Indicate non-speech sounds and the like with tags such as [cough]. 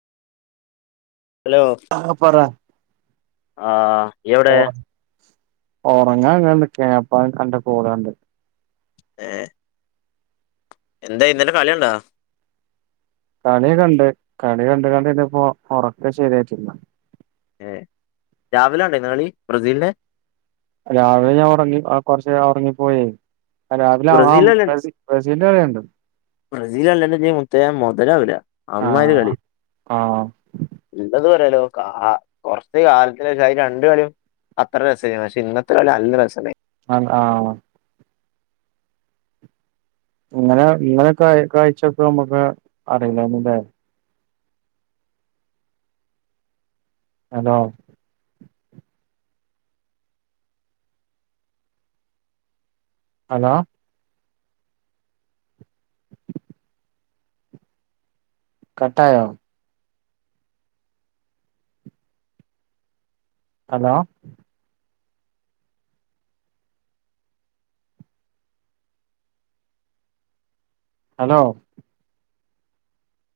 Hello ആ പറ ആഹ് എവിടെ ഉറങ്ങാ അങ്ങണ്ട് ക്കിയപ്പോ അന്റെ കോള് കണ്ട് ഏ എന്തായി ഇന്നലെ കളികണ്ടാ കളി കണ്ട് കളി കണ്ട് കണ്ട് ഇരുന്നപ്പോ ഉറക്ക ശരിയായിട്ടില്ല രാവിലെണ്ടോ ഇന്ന് കളി ബ്രസീലിന്റെ രാവിലെ ഞാൻ ഉറങ്ങി ആ കുറച്ച് നേരം ഉറങ്ങിപ്പോയെ രാവിലെ ആ [unintelligible] ജല്ല [unintelligible] കളി ഉണ്ട് ബ്രസീൽ അല്ലന്നു ഇനി മുത്തേ മുതലാവില്ല അമ്മാരി ആഹ് കളി ആഹ് [unintelligible] ലോക്കാ ആ കൊറച്ച് കാലത്തിന് ശേഷം അയ് രണ്ട് കളിയും അത്ര രസയിരുന്നു പക്ഷെ ഇന്നത്തെ കളി നല്ല രസ ഇണ്ടായിന്ന്‌ ആഹ ഇങ്ങനെ ഇങ്ങനോക്കെ കാഴ്ച്ചപ്പോ നമ്മുക്ക് അറിയില്ലായിരുന്നു അല്ലെ ഹലോ ഹലോ കട്ടായോ? Hello hello